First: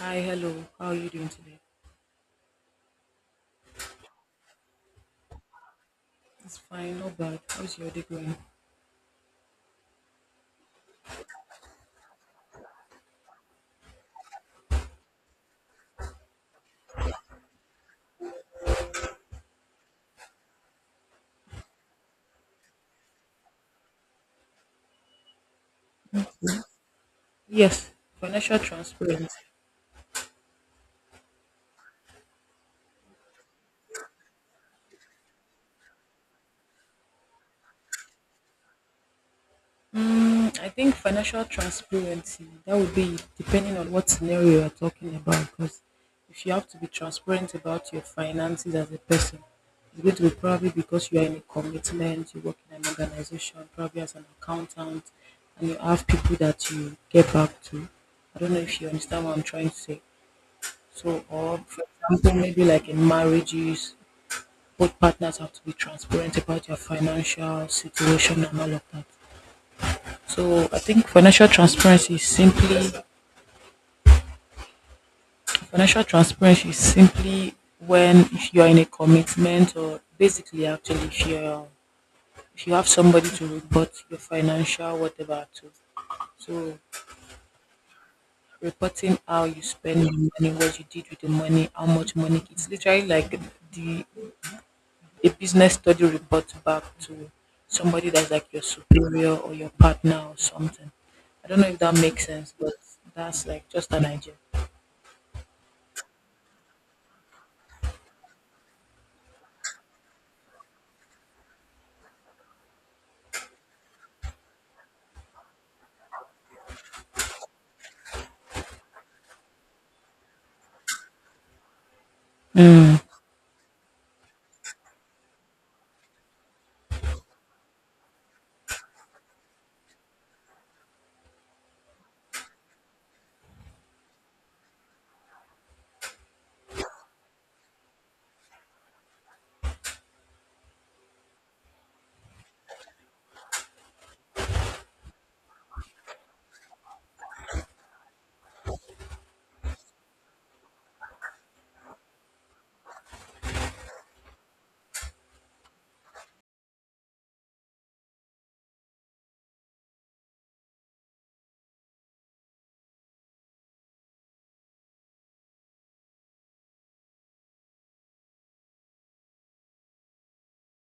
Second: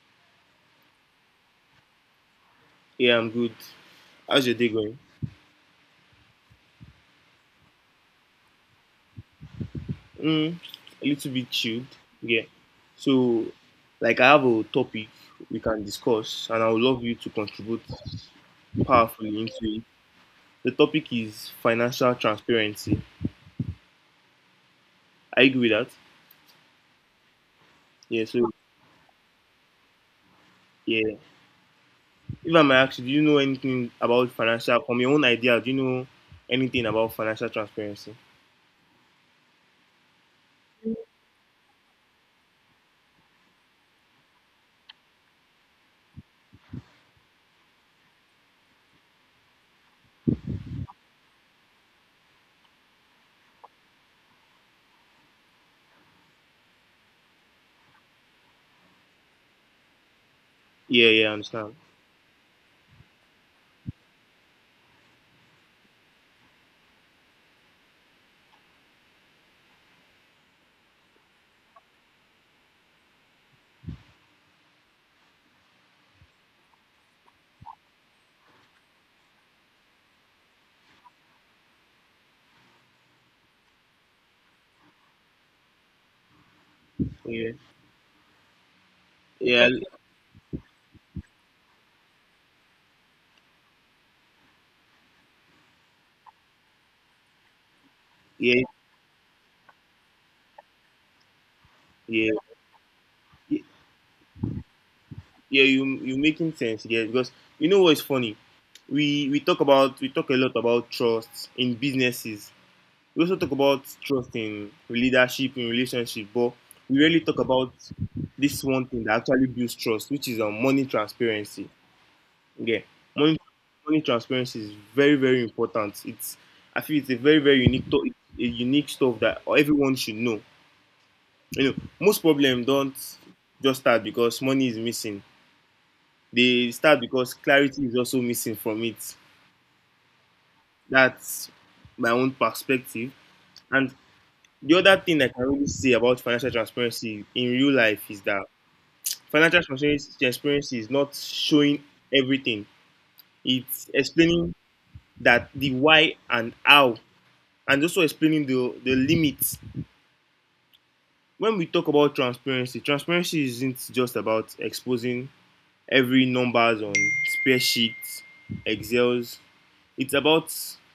Hi, hello. How are you doing today? Yeah, I'm good. How's your day going? It's fine, not bad. How's your day going? Mm, a little bit chilled. Yeah. So, like, I have a topic we can discuss, and I would love you to contribute powerfully into it. The topic is financial transparency. I agree with that. Yes, Yeah. So, financial transparency. yeah. If I may ask you, do you know anything about financial, from your own idea, do you know anything about financial transparency? I think financial transparency, that would be depending on what scenario you're talking about. Because if you have to be transparent about your finances as a person, it's going to be probably because you are in a commitment, you work in an organization, probably as an accountant, and you have people that you get back to. I don't know if you understand what I'm trying to say. Yeah, So, yeah, I or understand. for example, maybe like in marriages, both partners have to be transparent about your financial situation and all of that. So, I think financial transparency is simply when if you are in a commitment or basically actually if you have somebody to report your financial whatever to. So Yeah, reporting how you yeah, spend your money, what you did with the money, how much money. It's literally like the a business study report back to somebody that's like your yeah, superior or your partner or something. I don't know if that makes yeah. sense, but that's like just an idea. Yeah, you making sense here, because you know what is funny. We talk a lot about trust in businesses. We also talk about trust in leadership in relationship, but we really talk about this one thing that actually builds trust, which is money transparency. Yeah, money money transparency is very very important. It's I feel it's a very very unique to- a unique stuff that everyone should know. Most problems don't just start because money is missing. They start because clarity is also missing from it. That's my own perspective. And the other thing I can really say about financial transparency in real life is that financial transparency is not showing everything. It's explaining that the why and how, and also explaining the limits. When we talk about transparency, transparency isn't just about exposing every numbers on spreadsheets, Excels. It's about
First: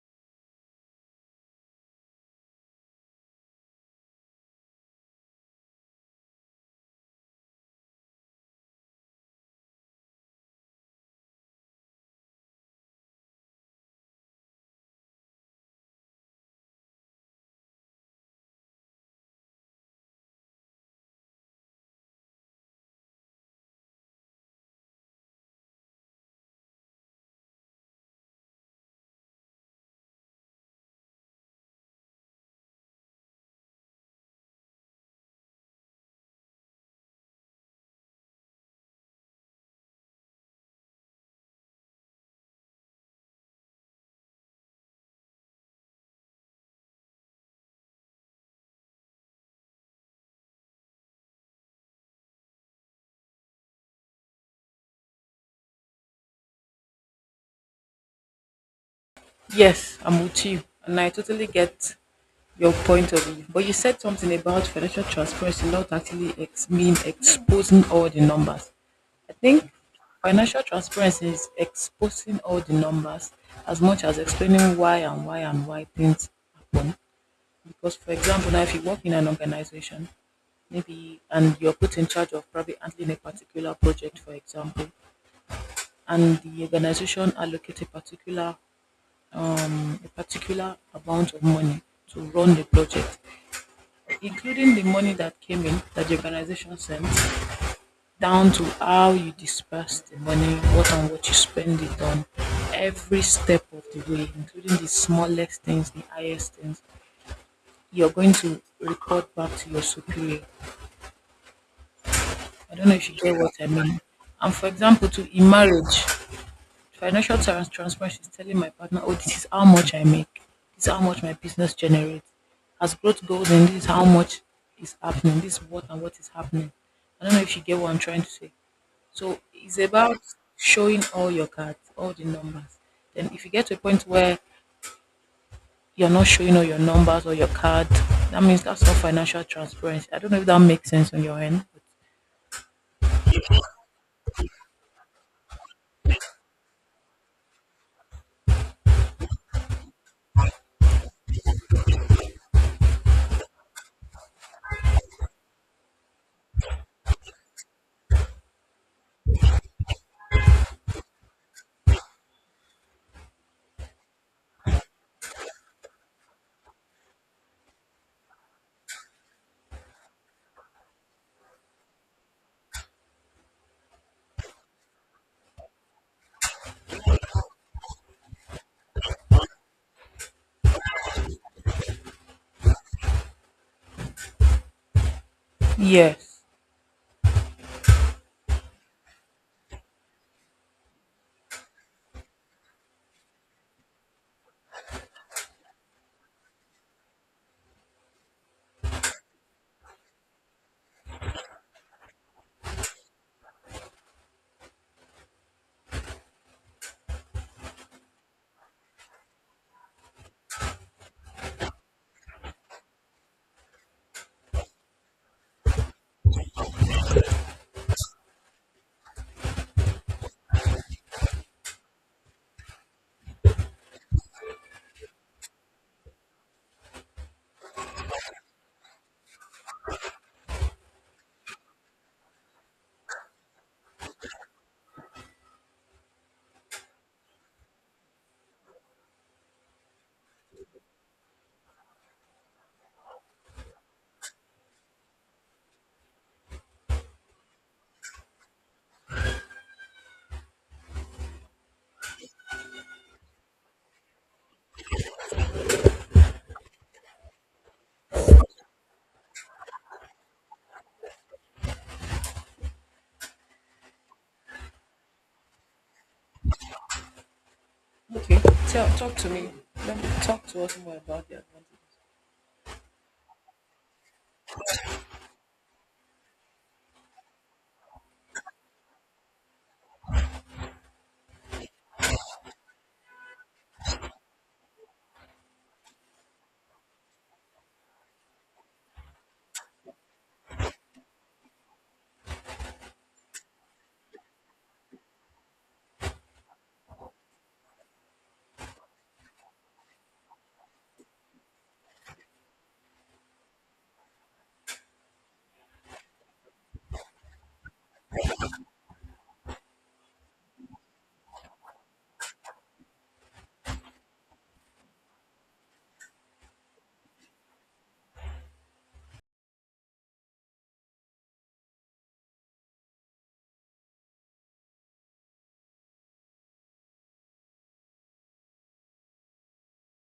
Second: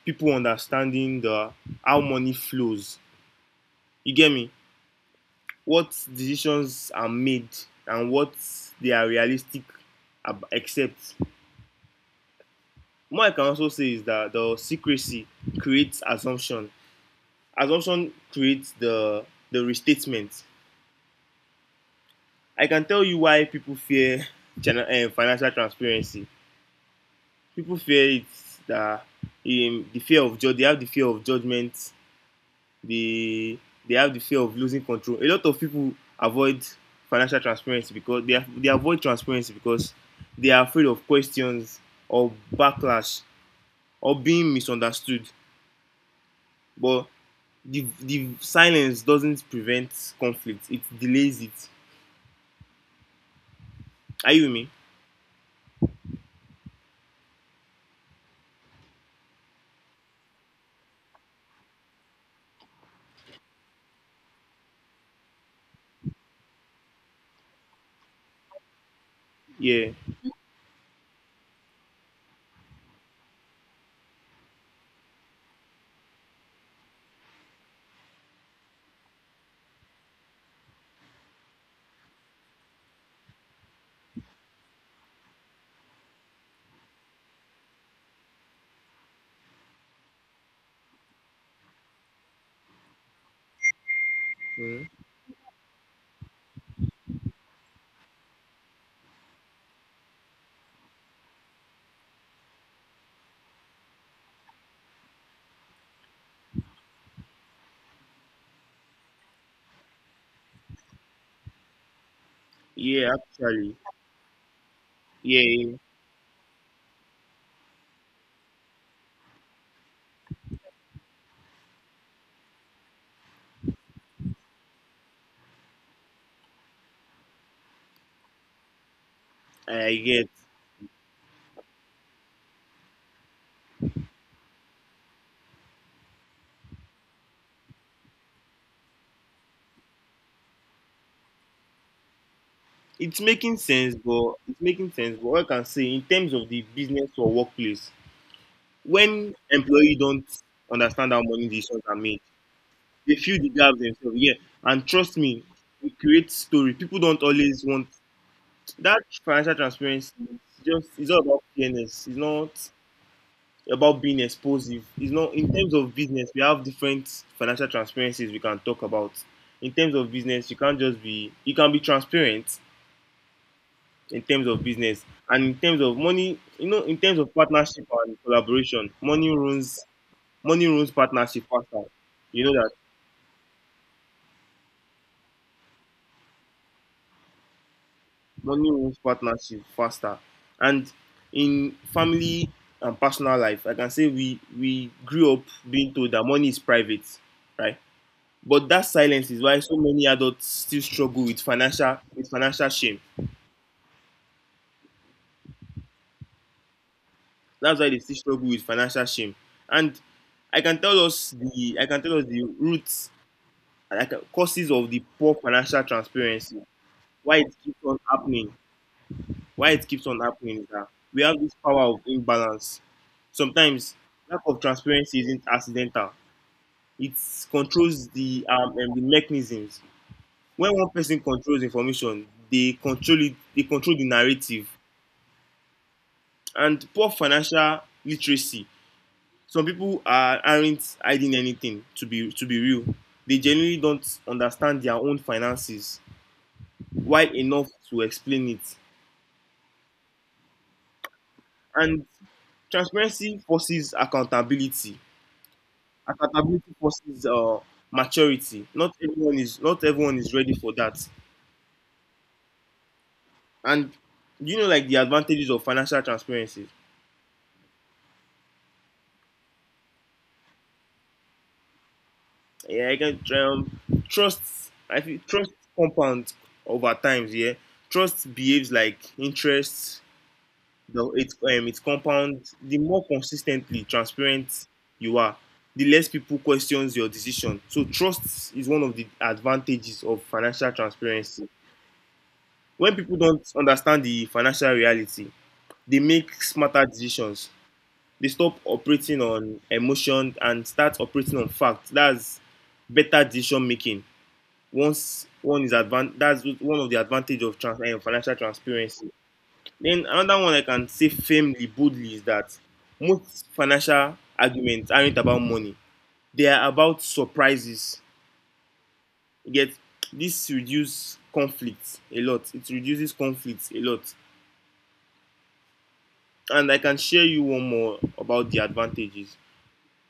people understanding the how money flows. You get me? What decisions are made and what they are realistic. Except, accept. What I can also say is that the secrecy creates assumption. Assumption creates the restatement. I can tell you why people fear financial transparency. People fear it that they have the fear of judgment. They they have the fear of losing control. A lot of people avoid financial transparency because they avoid transparency because they are afraid of questions or backlash or being misunderstood. But the silence doesn't prevent conflict, it delays it. Are you with me? Yes, I'm with you, and I totally get your point of view. But you said something about financial transparency not actually mean exposing all the numbers. I think Yeah. financial transparency is exposing all the numbers as much as explaining why and why and why things happen. Because, for example, now if you work in an organization, maybe, and you're put in charge of probably handling a particular project, for example, and the organization allocate a particular amount of money to run the project, including the Mm-hmm. money that came in that the organization sent, down to how you disperse the money, what and what you spend it on, every step of the way, including the smallest things, the highest things, you're going to report back to your superior. I don't know Yeah, if you get what I actually. mean. And for example, to Yeah, in yeah. marriage, financial transparency is telling my partner, oh, this is how much I make, this is how much my business generates. As growth goes and this is how much is happening, this is what and what is happening. I don't know if you get what I'm trying to say. So i it's I about get. showing all your cards, all the numbers. Then if you get to a point where you're not showing all your numbers or your card, that means that's not financial transparency. I don't know if that makes sense on your end. It's making sense, but it's making sense. But what I can say in terms of the business or workplace, when employee don't understand how money decisions are made, they fill the gaps themselves. Yeah, and trust me, we create story. People don't always want that financial transparency. It's all about fairness. It's not about being explosive. It's not in terms of business. We have different financial transparencies we can talk about. In terms of business, you can't just be, you can be transparent in terms of business, and in terms of money, in terms of partnership and collaboration, money runs partnership faster, you know that. But yes. Money runs partnership faster. And in family and personal life, I can say we grew up being told that money is private, right? But that silence is why so many adults still struggle with financial shame. That's why they still struggle with financial shame. And I can tell us the I can tell us the roots, like causes of the poor financial transparency, why it keeps on happening. Why it keeps on happening is that we have this power of imbalance. Sometimes lack of transparency isn't accidental. It controls the mechanisms. When one person controls information, they control it. They control the narrative and poor financial literacy. Some people aren't hiding anything. To be real, they genuinely don't understand their own finances wide enough to explain it. And transparency forces accountability. Accountability forces maturity. Not everyone is ready for that. And like the advantages of financial transparency. Okay, tell talk to me. Let me talk to us more about the Yeah, I can trust. I feel trust compounds over times. Yeah, trust behaves like interest. No, it compounds. The more consistently transparent you are, the less people questions your decision. So trust is one of the advantages of financial transparency. When people don't understand the financial reality, they make smarter decisions. They stop operating on emotion and start operating on facts. That's better decision making. Once one is advan- That's one of the advantage of financial transparency. Then another one I can say firmly, boldly is that most financial arguments aren't about money. They are about surprises. Yet this reduces conflict a lot. It reduces conflict a lot. And I can share you one more about the advantages.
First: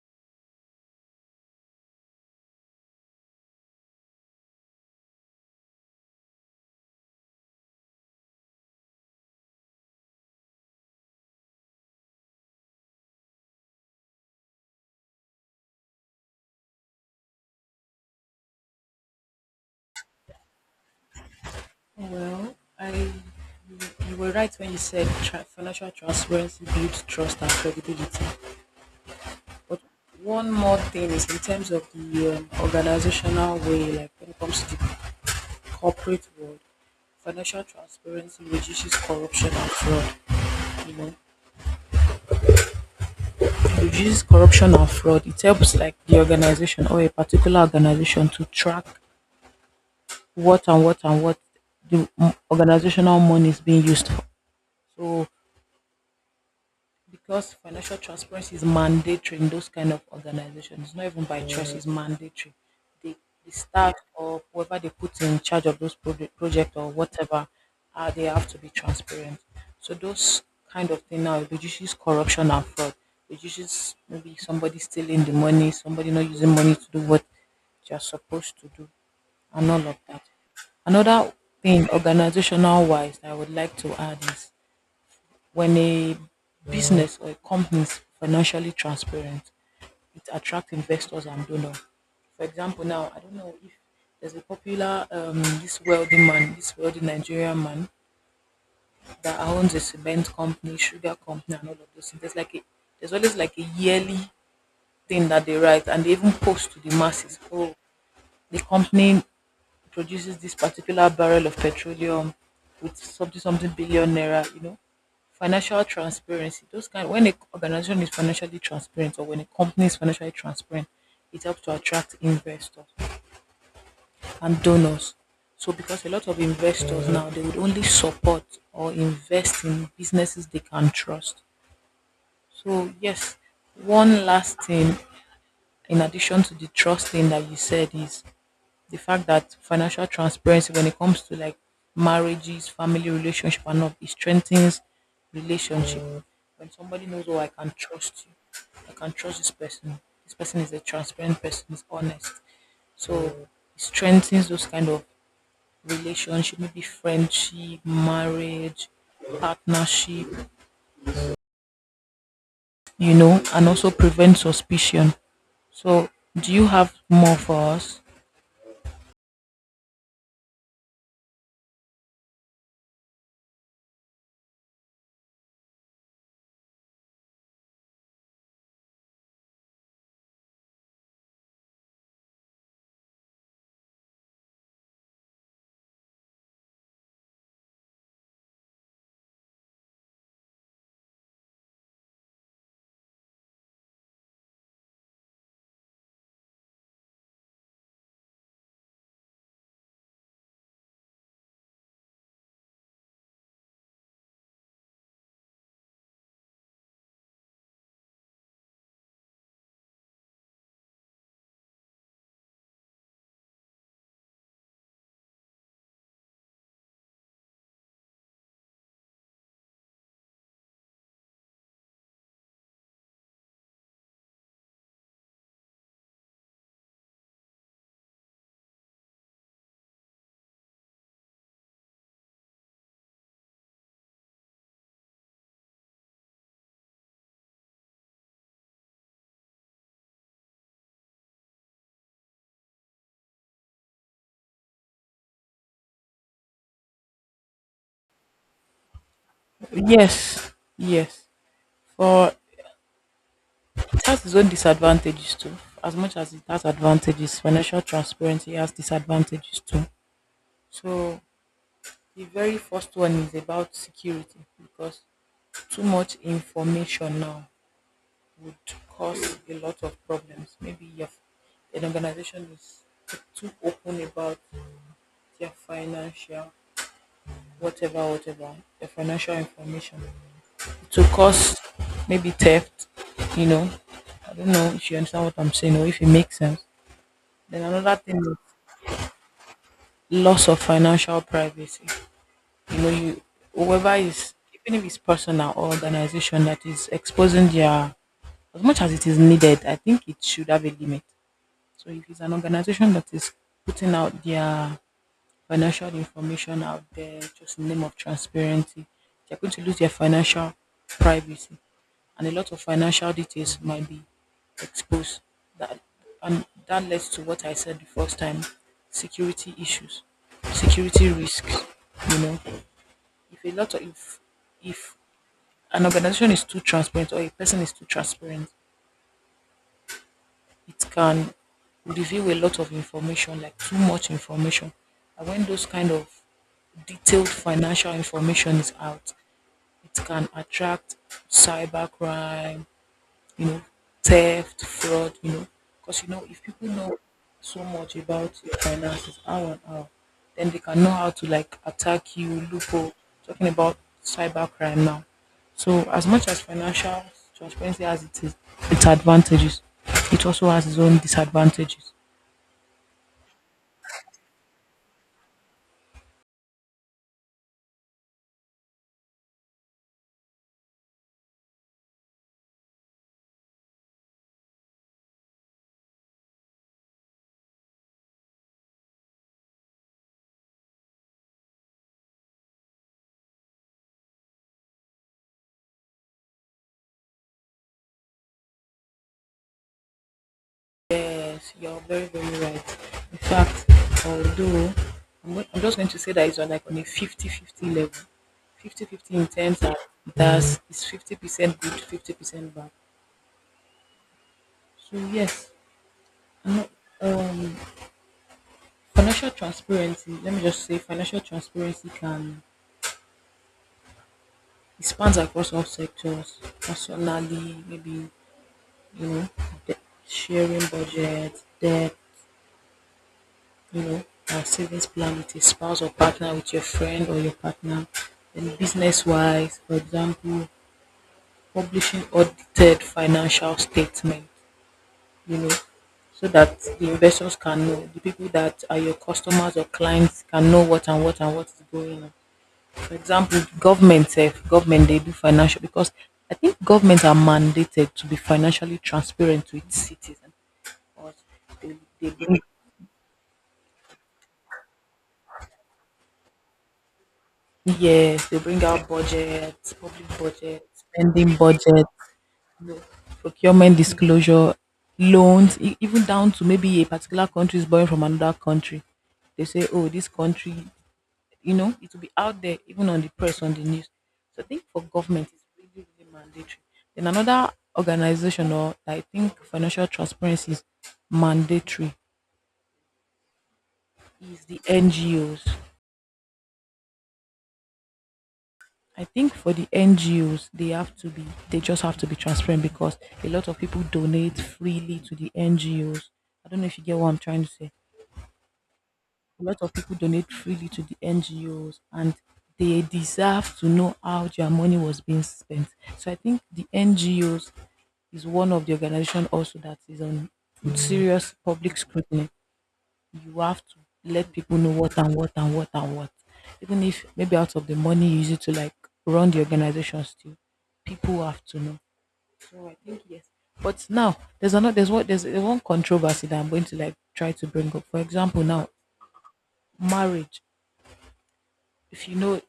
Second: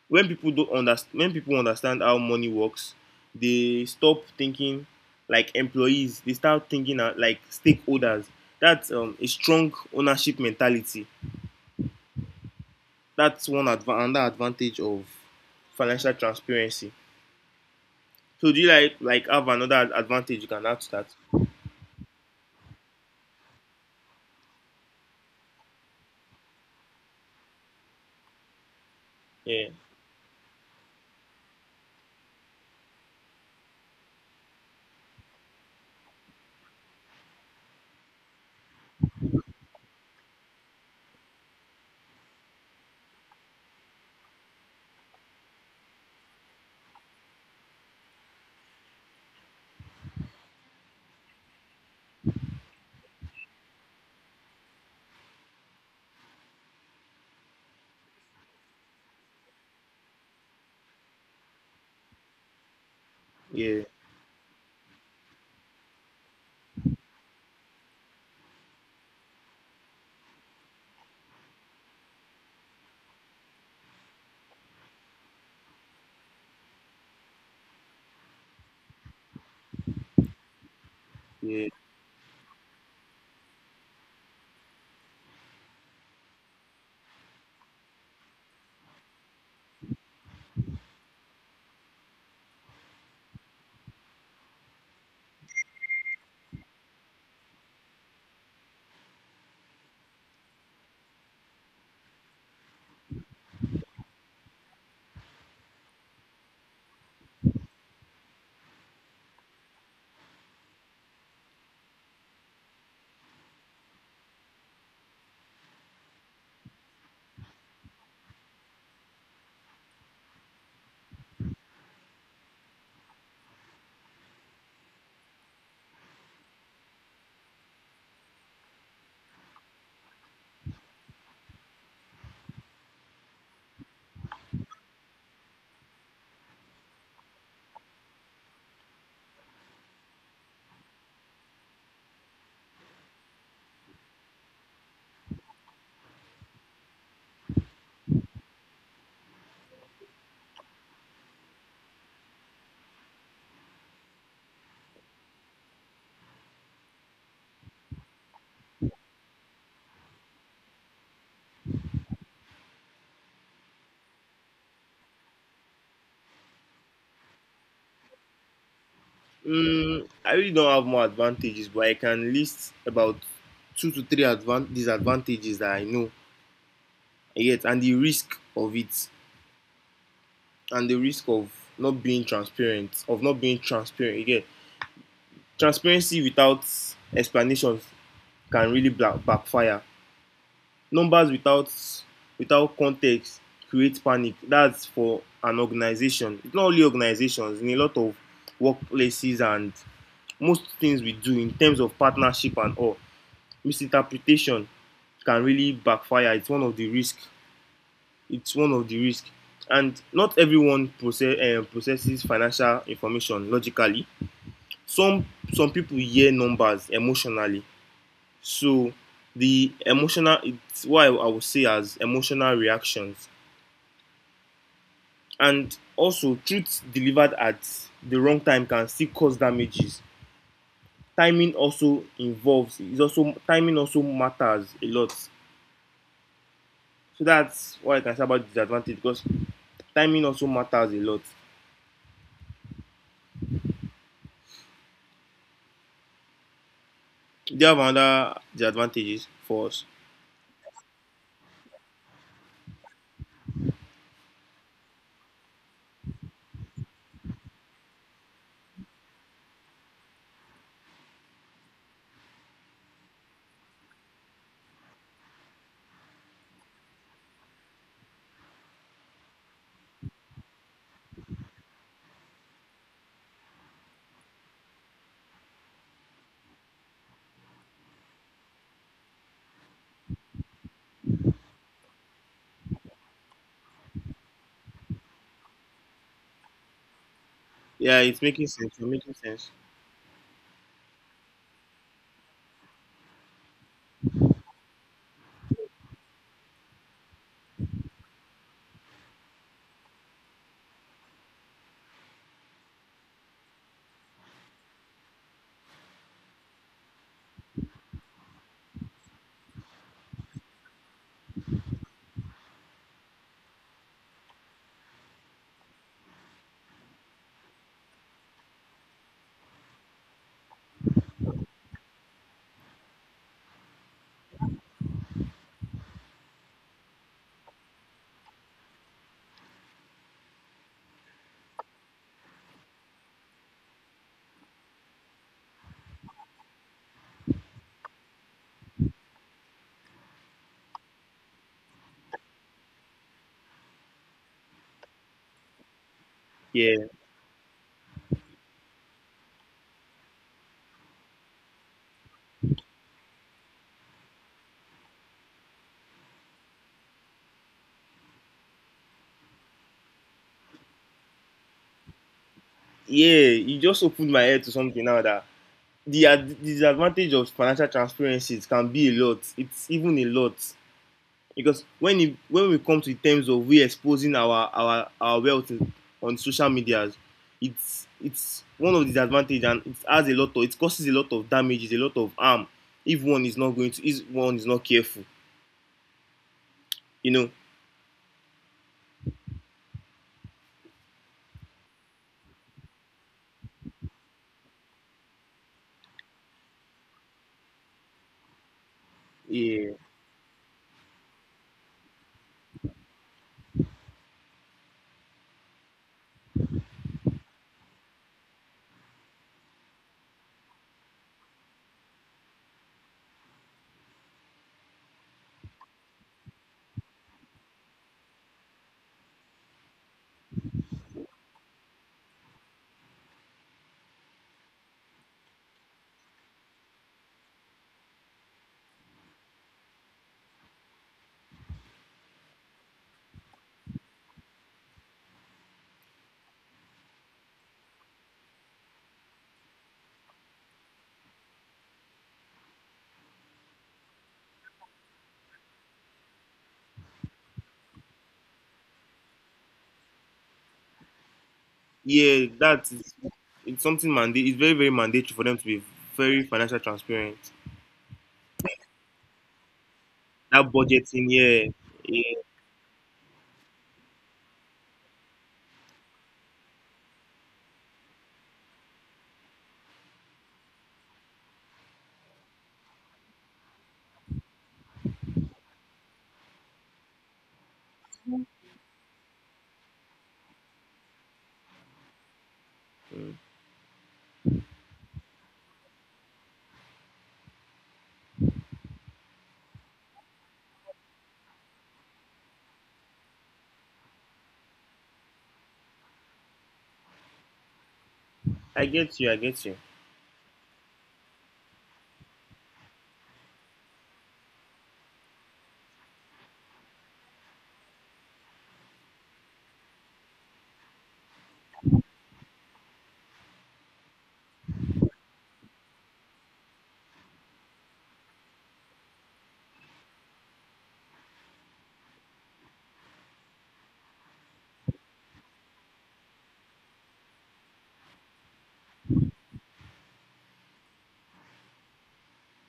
When people don't understand, when people understand how money works, they stop thinking like employees. They start thinking like stakeholders. That's a strong ownership mentality. That's one adv another advantage of financial transparency. So do you like have another advantage you can add to that? advantage. Well, you were right when you said financial transparency builds trust and credibility. Yeah, But one more thing is in terms of the organizational way, like when it comes to the corporate world, financial transparency reduces corruption and fraud. You know, it reduces corruption and fraud. It helps like the organization or a particular organization to track what and what and what the organizational money is being used for. So because financial transparency is mandatory in those kind of organizations. It's not even by choice; it's mandatory. The, the yeah, staff or whoever they put in charge of those project or whatever, they have to be transparent. So those kind of thing now reduces corruption and fraud. Reduces maybe somebody stealing the money, somebody not using money to do what they're supposed to do, and all of that. Another yeah. thing, organizational wise, I would like to add is when a business or a company is financially transparent, it attracts investors and donors. For example, now I don't know if there's a popular this wealthy man, this wealthy Nigerian man that owns a cement company, sugar company, and all of those things. There's always like a yearly thing that they write and they even post to the masses. Oh, the company produces this particular barrel of petroleum with something something billion naira. Financial transparency. Those kind when a organization is financially transparent or when a company is financially transparent, it helps to attract investors and donors. So because a lot of investors now they would only support or invest in businesses they can trust. So yes, one last thing in addition to the trust thing that you said is the fact that financial transparency when it comes to like marriages, family relationship and all, it strengthens relationship. When somebody knows, oh, I can trust you, I can trust this person. This person is a transparent person, is honest. So it strengthens those kind of relationship, maybe friendship, marriage, partnership, and also prevent suspicion. So do you have more for us? I really don't have more advantages, but I can list about two to three disadvantages that I know yet, and the risk of it, and the risk of not being transparent, of not being transparent again. Transparency without explanation can really backfire. Numbers without context create panic. That's for an organization. It's not only organizations. In a lot of workplaces and most things we do in terms of partnership and all, misinterpretation can really backfire. It's one of the risks. It's one of the risks. And not everyone processes financial information logically. Some some people hear numbers emotionally. So the emotional it's what I would say as emotional reactions. And also, truth delivered at the wrong time can still cause damages. Timing also involves is also timing also matters a lot. So that's why I can say about disadvantage, because timing also matters a lot. Do you have another disadvantages for us? Yes, yes. For It has its own disadvantages too, as much as it has advantages. Financial transparency has disadvantages too. So the very first one is about security because too much information now would cause a lot of problems. Maybe your an organization is too open about their financial whatever their financial information to cause maybe theft you know I don't know if you understand what I'm saying or if it makes sense. Then another Yeah, thing it's is making sense. It's making sense. loss of financial privacy. You know, you whoever is, even if it's personal or organization that is exposing their as much as it is needed, I think it should have a limit. So if it's an organization that is putting out their financial information out there just in the name of transparency. They're going to lose their financial privacy and a lot of financial details might be exposed. That that leads to what I said the first time, security issues, security risks. You know, if a lot of if an organization is too transparent or a person is too transparent, it can reveal a lot of information, like too much information. And when those kind of detailed financial information is out, it can attract cybercrime, you know, theft, fraud. Because, if people Yeah, know so much about your finances, how and how, then they can know how to like attack you, loophole, talking about cybercrime now. So, as much as financial transparency has its advantages, it also has its own disadvantages. yeah. You just opened my head to something now that the disadvantage of financial transparencies can be a lot. It's even a lot. Because when we come to the terms of we exposing our wealth on social media, it's one of the disadvantages, and it causes a lot of damages, a lot of harm, if one is not going to, if one is not careful. You know, Yes, you're very, very right. In fact, although I'm just going to say that it's on, like, on a 50-50 level. 50-fifty, 50, in terms yeah, that that's it's 50% good, 50% bad. So yes, I'm not, um, financial transparency, let me just say financial transparency can, it spans across all sectors, personally, maybe, you know, de- sharing budget, debt, you know, a savings plan with a spouse or partner, with your friend or your partner. Then business wise, for example, publishing audited financial statement, you know, so that the investors can know, the people that are your customers or clients can know what and what and what is going on. For example, government, sef, government they do financial because I think governments are mandated to be financially transparent to its citizens, or they yeah, bring. that is it's something mandate. It's very very mandatory for them to be very financial transparent. Yes, they bring out budgets, public That budget, budgeting, spending yeah, budget, yeah, you know, procurement disclosure, loans, even down to maybe a particular country is borrowing from another country. They say, oh, this country, it will be out there, even on the press, on the news. So I think for government, it's really, really mandatory. Then another organization, or I think financial transparency is mandatory, is the NGOs. I think for the NGOs, they have to be, they just have to be transparent because a lot of people donate freely to the NGOs. I don't know if you get what I'm trying to say. I get you, I A get you. lot of people donate freely to the NGOs and they deserve to know how their money was being spent. So I think the NGOs is one of the organization also that is on serious public scrutiny. You have to let people know what and what and what and what. Even if maybe out of the money you use it to like run the organization still, people have to know. So I think yes. But now there's another there's what there's one controversy that I'm going to like try to bring up. For example, now marriage. If you know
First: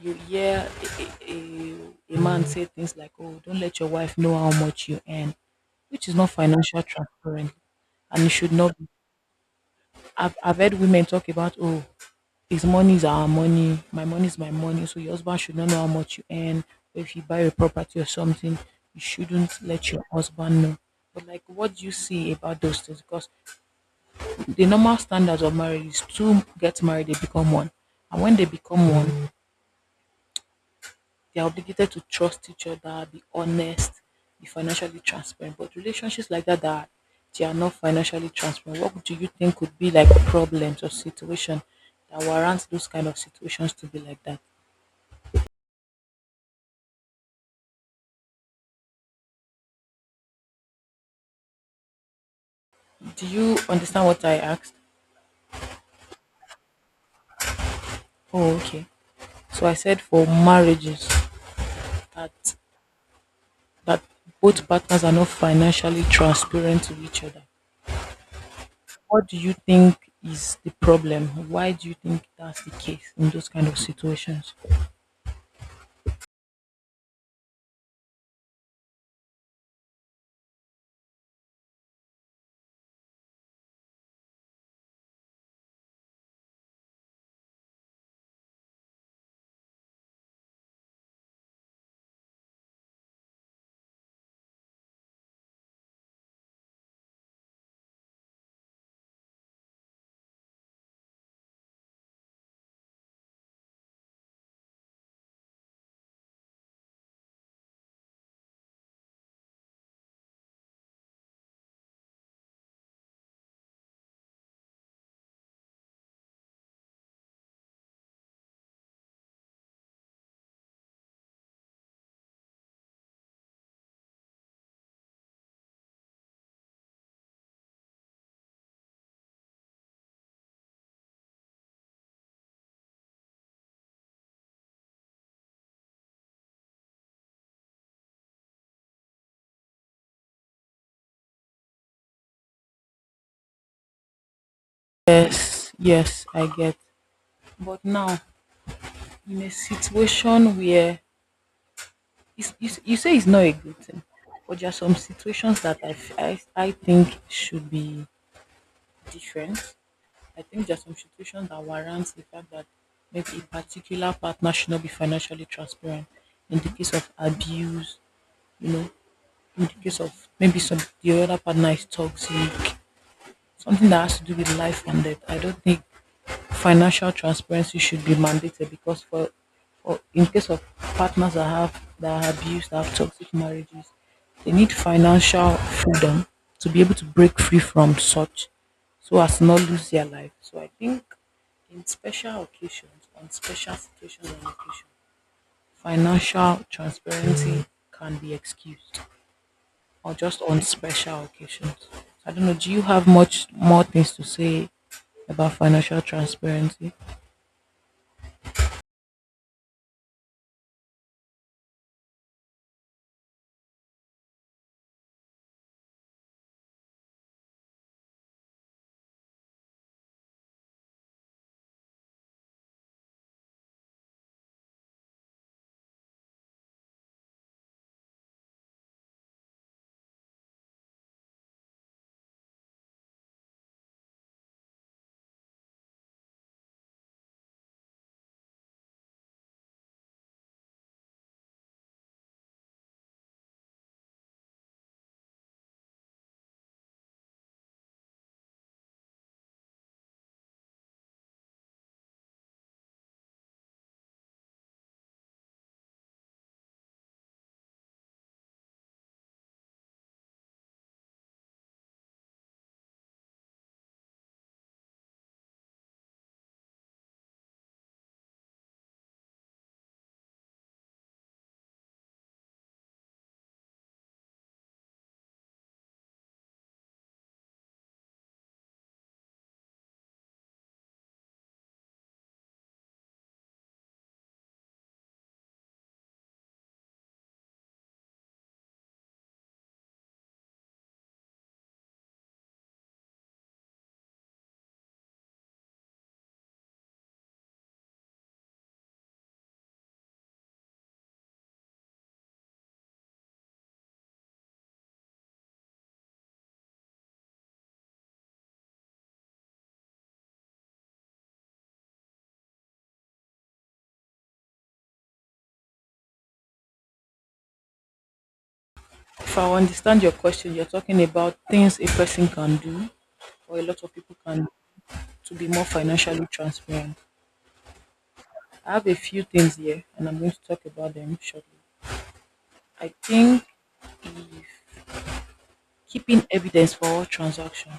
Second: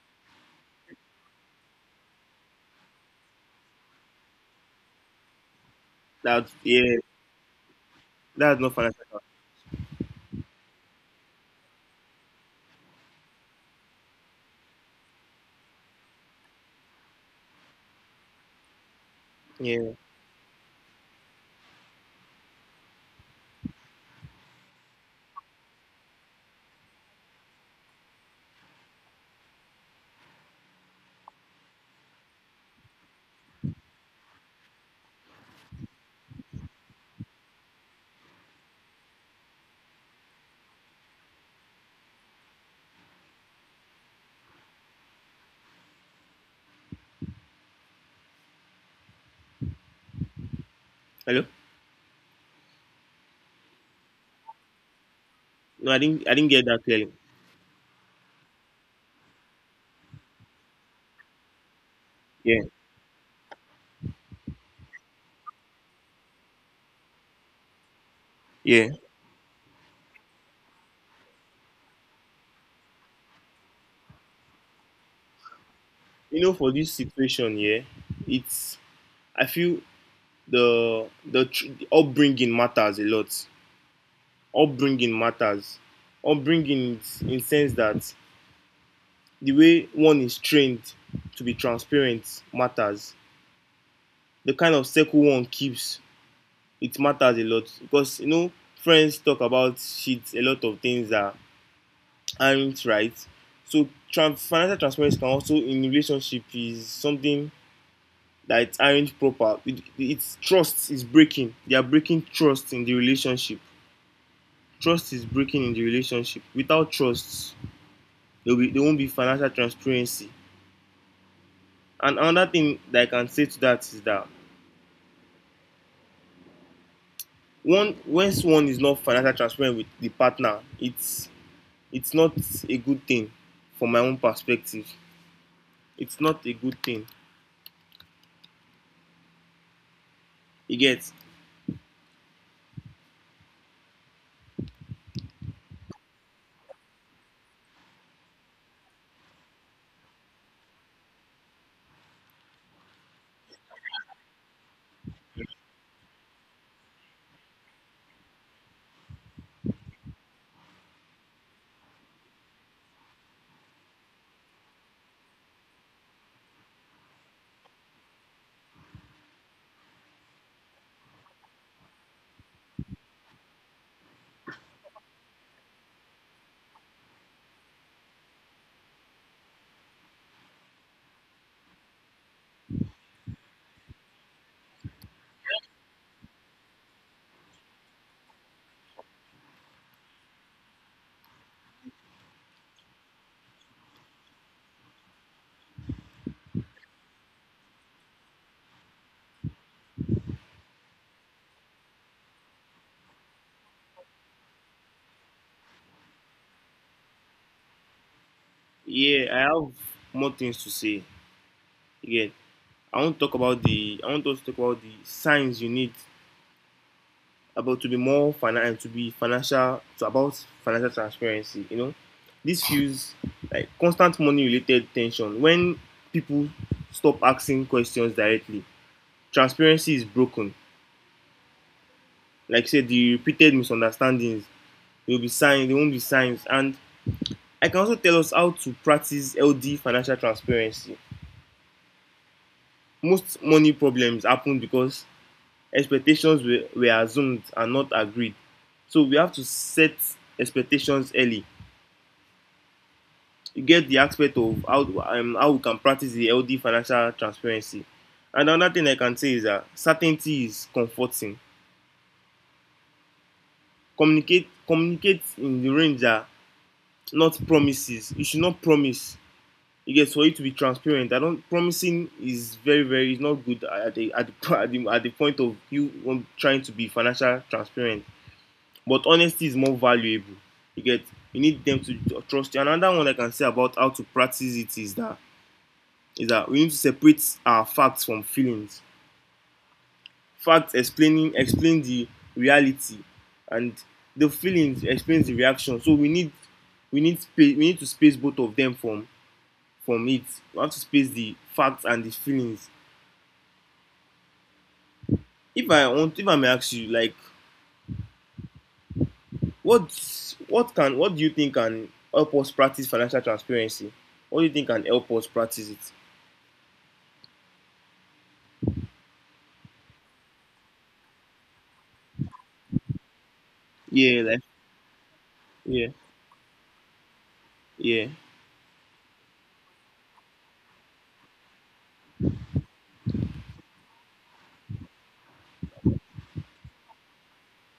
you hear a man say things like, "Oh, don't let your wife know how much you earn," which is not That financial yeah, transparent, and it should that's not not be. financial. I've heard women talk about, "Oh, his money is our money. My money is my money. So your husband should not know how much you earn. So if you buy a property or something, you shouldn't let Yeah, your husband know." But like, what do you see about those things? Because the normal standards of marriage is two get married, they become one, and when they become one, they are obligated to trust each other, be honest, be financially transparent. But relationships like that they are not financially transparent. What do you think could be like problems or situation that warrant those kind of situations to be like that? hello. Do you understand what I asked? No, I didn't get that clearly. Oh, okay. So I said for marriages that Yeah, that both partners are not financially transparent to each other. yeah. What do you think is the problem? Why do you think that's the case in those kind of situations? For this situation, yeah, it's I feel the upbringing matters a lot. Upbringing matters. Upbringing in sense that the way one is trained to be transparent matters. The kind of circle one keeps, it matters a lot, because friends talk about shit, a lot of things that aren't right. So financial transparency can also in relationship is something that it aren't proper. It's trust is breaking. They are breaking trust in the relationship. Trust is breaking in the relationship. Without trust, there won't be financial transparency. And another thing that I can say to that is that one once one is not financial transparent with the partner, it's not a good thing from my own perspective. It's not a good thing. You get. Yes, yes, I get. But now in a situation where it's, you say it's not a good thing, but there are some situations that I, f- I think should be different. I think there are some situations that warrants the fact that maybe a particular partner should not be financially transparent in the case of abuse, you know, in the case of maybe some the other partner is toxic, something that has to do with life and death. I don't think financial transparency should be mandated because for in case of partners that are abused, that have toxic marriages, they need financial freedom to be able to break free from such so as to not lose their life. So I think in special occasions, on special situations and occasions, financial transparency can be excused or just on special occasions. I don't know, do you have much more things to say about financial transparency? Yeah, I have more things to say. Again, I want us to talk about the signs you need about to be more financial to be financial to about financial transparency. This fuels like constant money related tension. When people stop asking questions directly, transparency is broken. Like I said, the repeated misunderstandings will be signs They won't be signs. And I can also tell us how to practice LD financial transparency. Most money problems happen because expectations were assumed and not agreed. So we have to set expectations early. You get the aspect of how we can practice the healthy financial transparency. And another thing I can say is that certainty is comforting. Communicate in the range that not promises. You should not promise. You get, for you to be transparent. I don't. Promising is very very is not good at the point of you trying to be financial transparent. But honesty is more valuable. You get, you need them to trust you. Another one I can say about how to practice it is that we need to separate our facts from feelings. Facts explain the reality, and the feelings explains the reaction. So we need to space both of them from it. We have to space the facts and the feelings. If I may ask you, like, what do you think can help us practice financial transparency? What do you think can help us practice it? If I understand your question, you're talking about things a person can do or a lot of people Yeah, can like, do to be more yeah, financially transparent. yeah. I have a few things here and I'm going to talk about them shortly. I think if keeping evidence for all transactions,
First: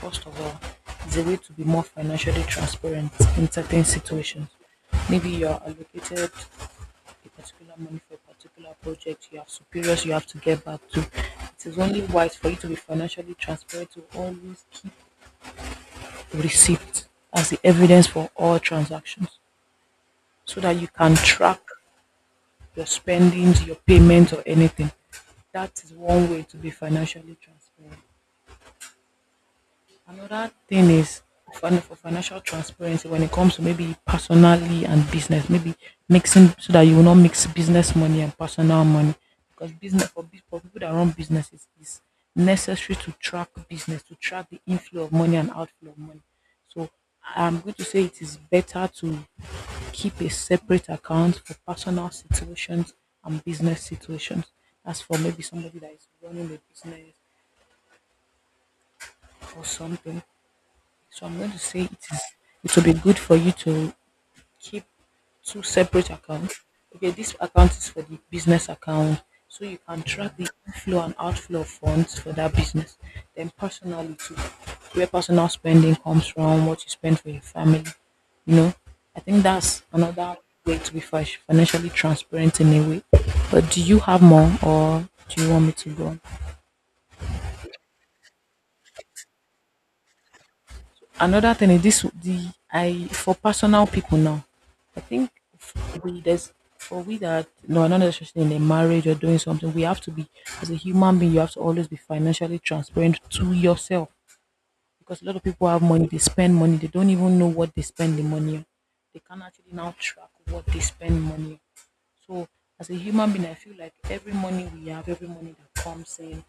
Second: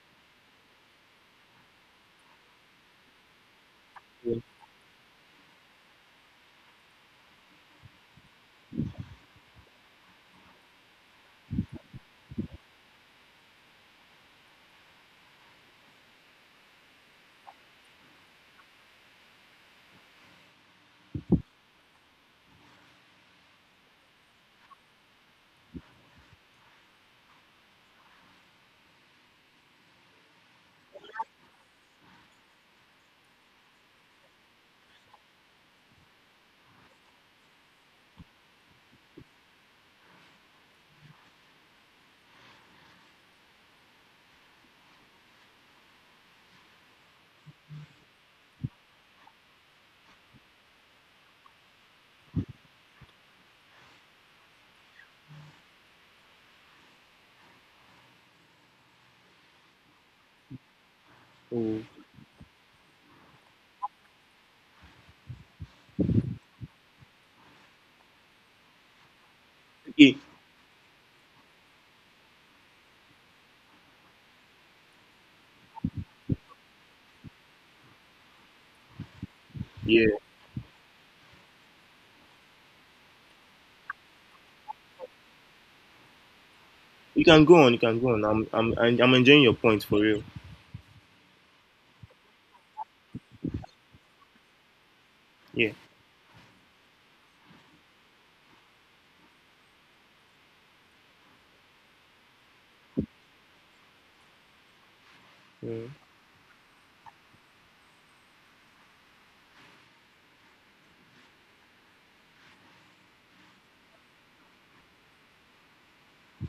first of all, is a way to be more financially transparent in certain Yeah. situations. Maybe you're allocated a particular money for a particular project, you have superiors you have to get back to. It is only wise for you to be financially transparent to always keep receipts as the evidence for all transactions so that you can track your spendings, your payments, or anything. That is one way to be financially transparent. Another thing is for financial transparency when it comes to maybe personally and business, maybe mixing so that you will not mix business money and personal money. Because for people that run businesses is necessary to track business, to track the inflow of money and outflow of money. So I'm going to say it is better to keep a separate account for personal situations and business situations. As for maybe somebody that is running a business or something, so I'm going to Oh, say it will be good for you to keep two separate accounts. Okay, this account is for the business account. So you can okay. track the inflow and outflow of funds for that business. Then personally too, where personal spending comes from, what you spend for your family. You know, I think that's Yeah. another way to be financially transparent in a way. But do you have more or do you want me to go on? You can go on. You can go on. I'm enjoying your point for real. Another thing is this the I for personal people now. I think Yeah. We there's for we that no not necessarily in a marriage or doing something, we have to be as a human being, you have to always be financially transparent to yourself. Because a lot of people have Mm. money, they spend money, they don't even know what they spend the money on. They can actually now track what they spend money on. So as a human being, I feel like every money we have, every money that comes in,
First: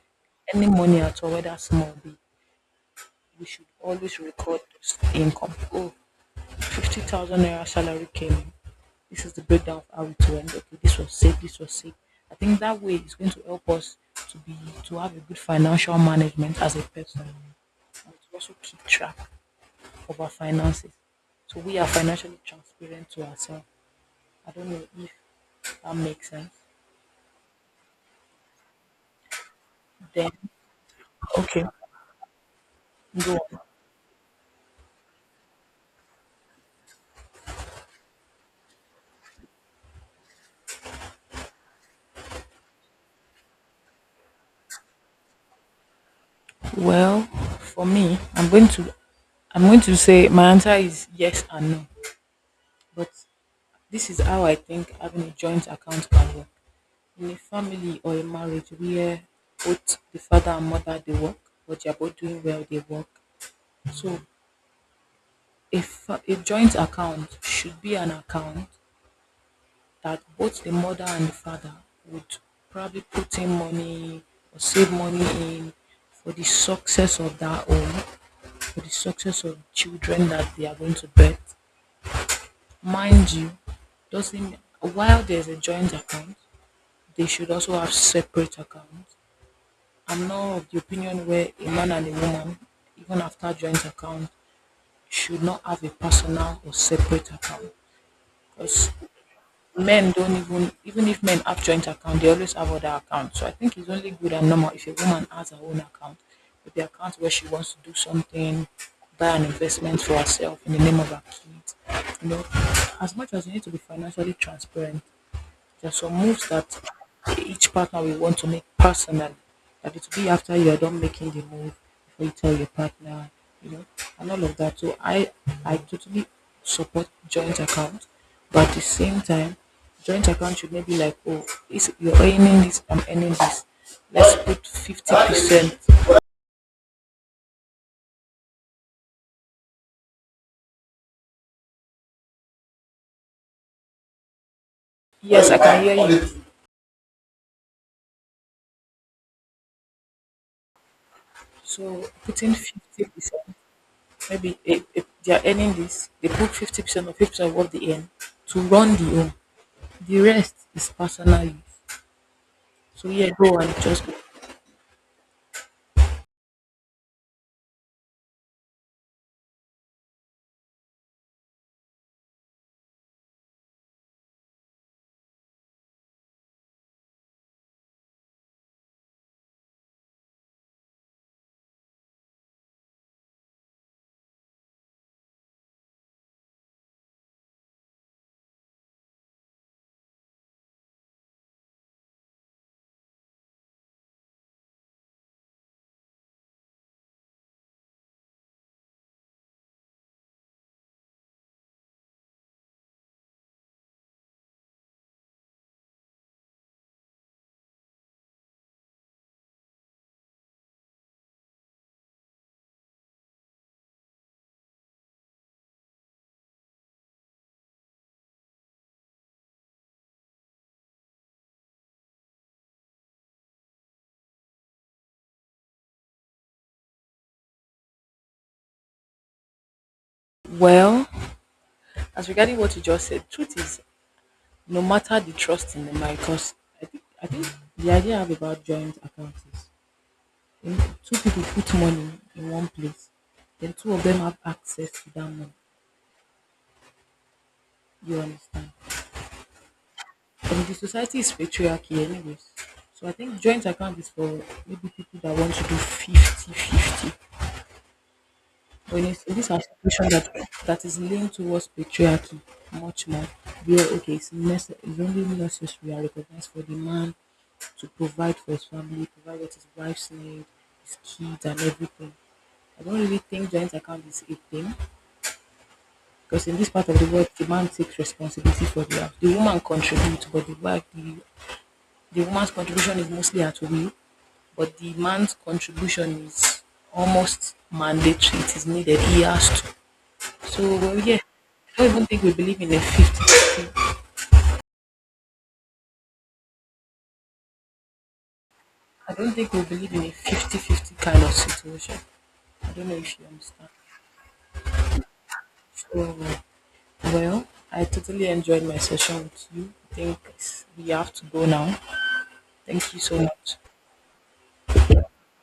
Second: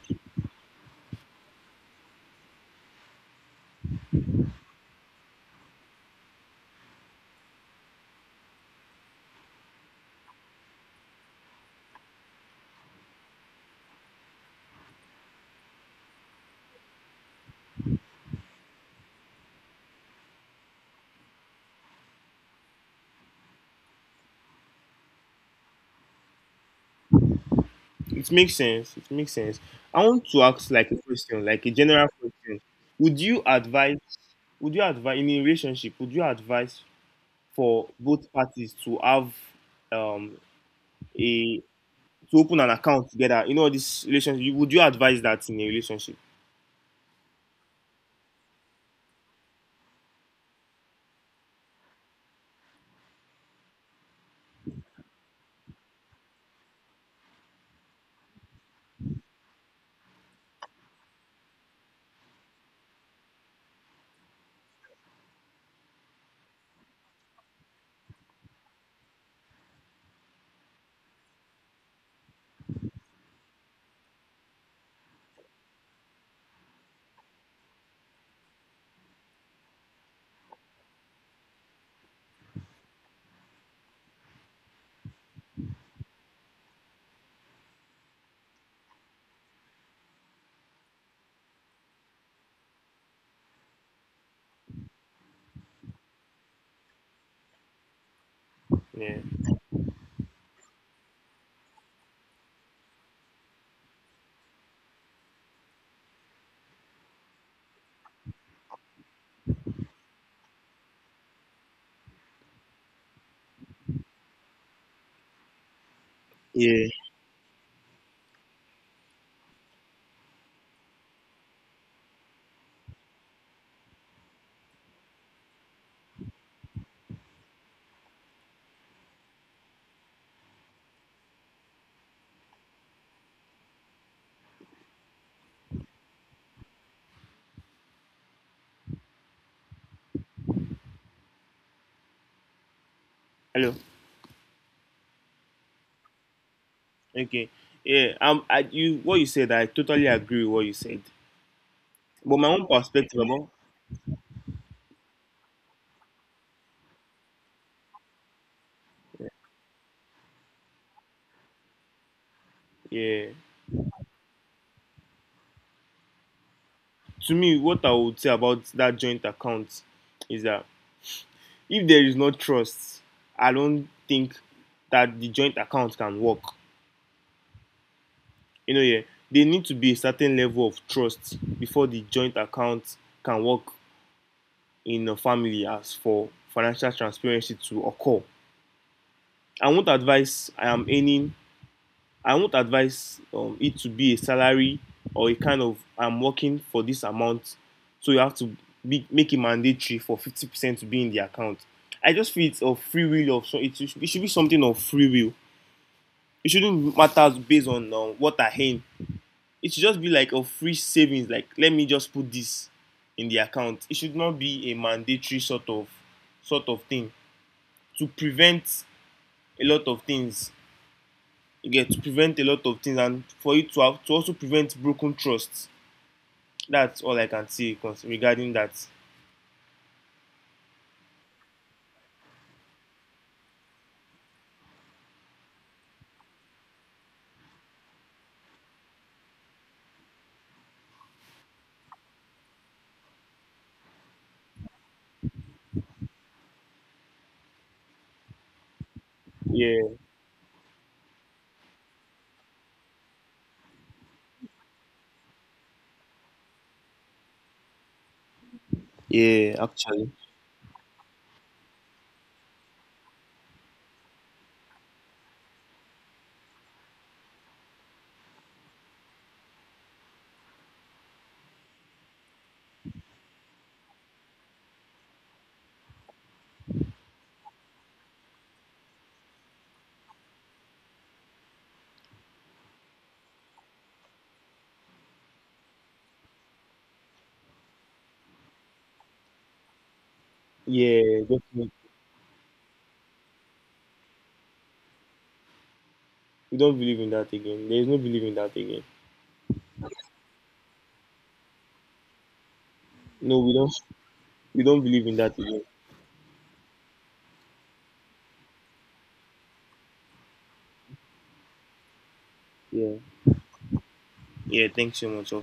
any money at all, whether small or big, we should always record those income. Oh, 50,000 naira salary came in. This is the breakdown of how it went. Okay, this was saved, this was saved. I think that way is going to help us to be to have a good financial management as a person and to also keep track of our finances. So we are financially transparent to ourselves. I don't know if that makes sense. It makes sense. It makes sense. I want Then to ask like a question, okay. like a general question. Would Go you on. advise? Would you advise in a relationship? Would you advise for both parties to have um a to open an account together? You know this relationship. Would you advise that in a relationship? Well, for me, I'm going to say my answer is yes and no. But this is how I think having a joint account can work. In a family or a marriage where both the father and mother they work, but they are both doing well, they work. So a, fa- a joint account should be an account that both the mother and the father would probably put in money or save money in for the success of that home, for the success of children that they are going to birth. Mind you, doesn't while there's a joint account, they should also have separate accounts. I'm not of the opinion where a man and a woman, even after joint account, should not have a personal or separate account. Because Yeah. men don't even, even if men have joint account, they always have other accounts. So I think it's only good and normal if a woman has her own account, with the account where she wants to do something, buy an investment for herself in the name of her kids. You know, as much as you need to be financially transparent, there are some moves that Yeah. each partner will want to make personally. That it will be after you are done making the move before you tell your partner, you know, and all of that. So I totally support joint account, but at the same time, joint account should maybe like, oh, is you're earning this, I'm earning this. Let's put 50%. Hello. Yes, I can hear you. Okay. Yeah. I, you. What you said. I totally agree with what you said. So But my putting own fifty perspective. percent, About, maybe if they are earning this, they put 50% or 50% of what they earn to run the home. The rest is personal use. So yeah. yeah, go and just go. To me, what I would say about that joint account is that if there is no trust, I don't think that the joint account can work. Yeah, there need to be a certain level of trust before the joint account can work in a family as for financial transparency to occur. I won't advise I am any I won't advise it to be a salary, or a kind of I'm working for this amount, so you have to make it mandatory for 50% to be in the account. I just feel it's of free will of so it should be something of free will. It shouldn't matter based on what I earn. It should just be like a free savings. Like let me just put this in the account. It should not be a mandatory sort of thing to prevent a lot of things, you to prevent a lot of things and for it to have to also prevent broken trust. That's all I can say regarding that. Well, as regarding what you just said, truth is no matter the trust in the marriage, because I think the idea I have about joint accounts is when two people put money in one place, then two of them have access to that money. You understand? Yeah. And the society is patriarchy anyways. So I think joint account is for maybe people that want to do fifty fifty. When it's this Yeah, our situation actually. that that is leaning towards patriarchy much more, where okay, it's, nece- it's only necessary and recognized for the man to provide for his family, provide what his wife's need, his kids, and everything. I don't really think joint account is a thing because in this part of the world, the man takes responsibility for the house. The woman contributes, but the woman's contribution is mostly at will, but the man's contribution is almost mandatory. It is needed. He has to. So, well, yeah, Yeah, definitely. I don't even think we believe in a 50. We don't believe in that again. There is no belief in that again. I don't think we believe in a fifty-fifty kind of situation. I don't know if you No, understand. We don't believe in that again. So, well, I totally enjoyed my session with you. I think we have to go now. Thank Yeah. you so much. Yeah, thanks so much.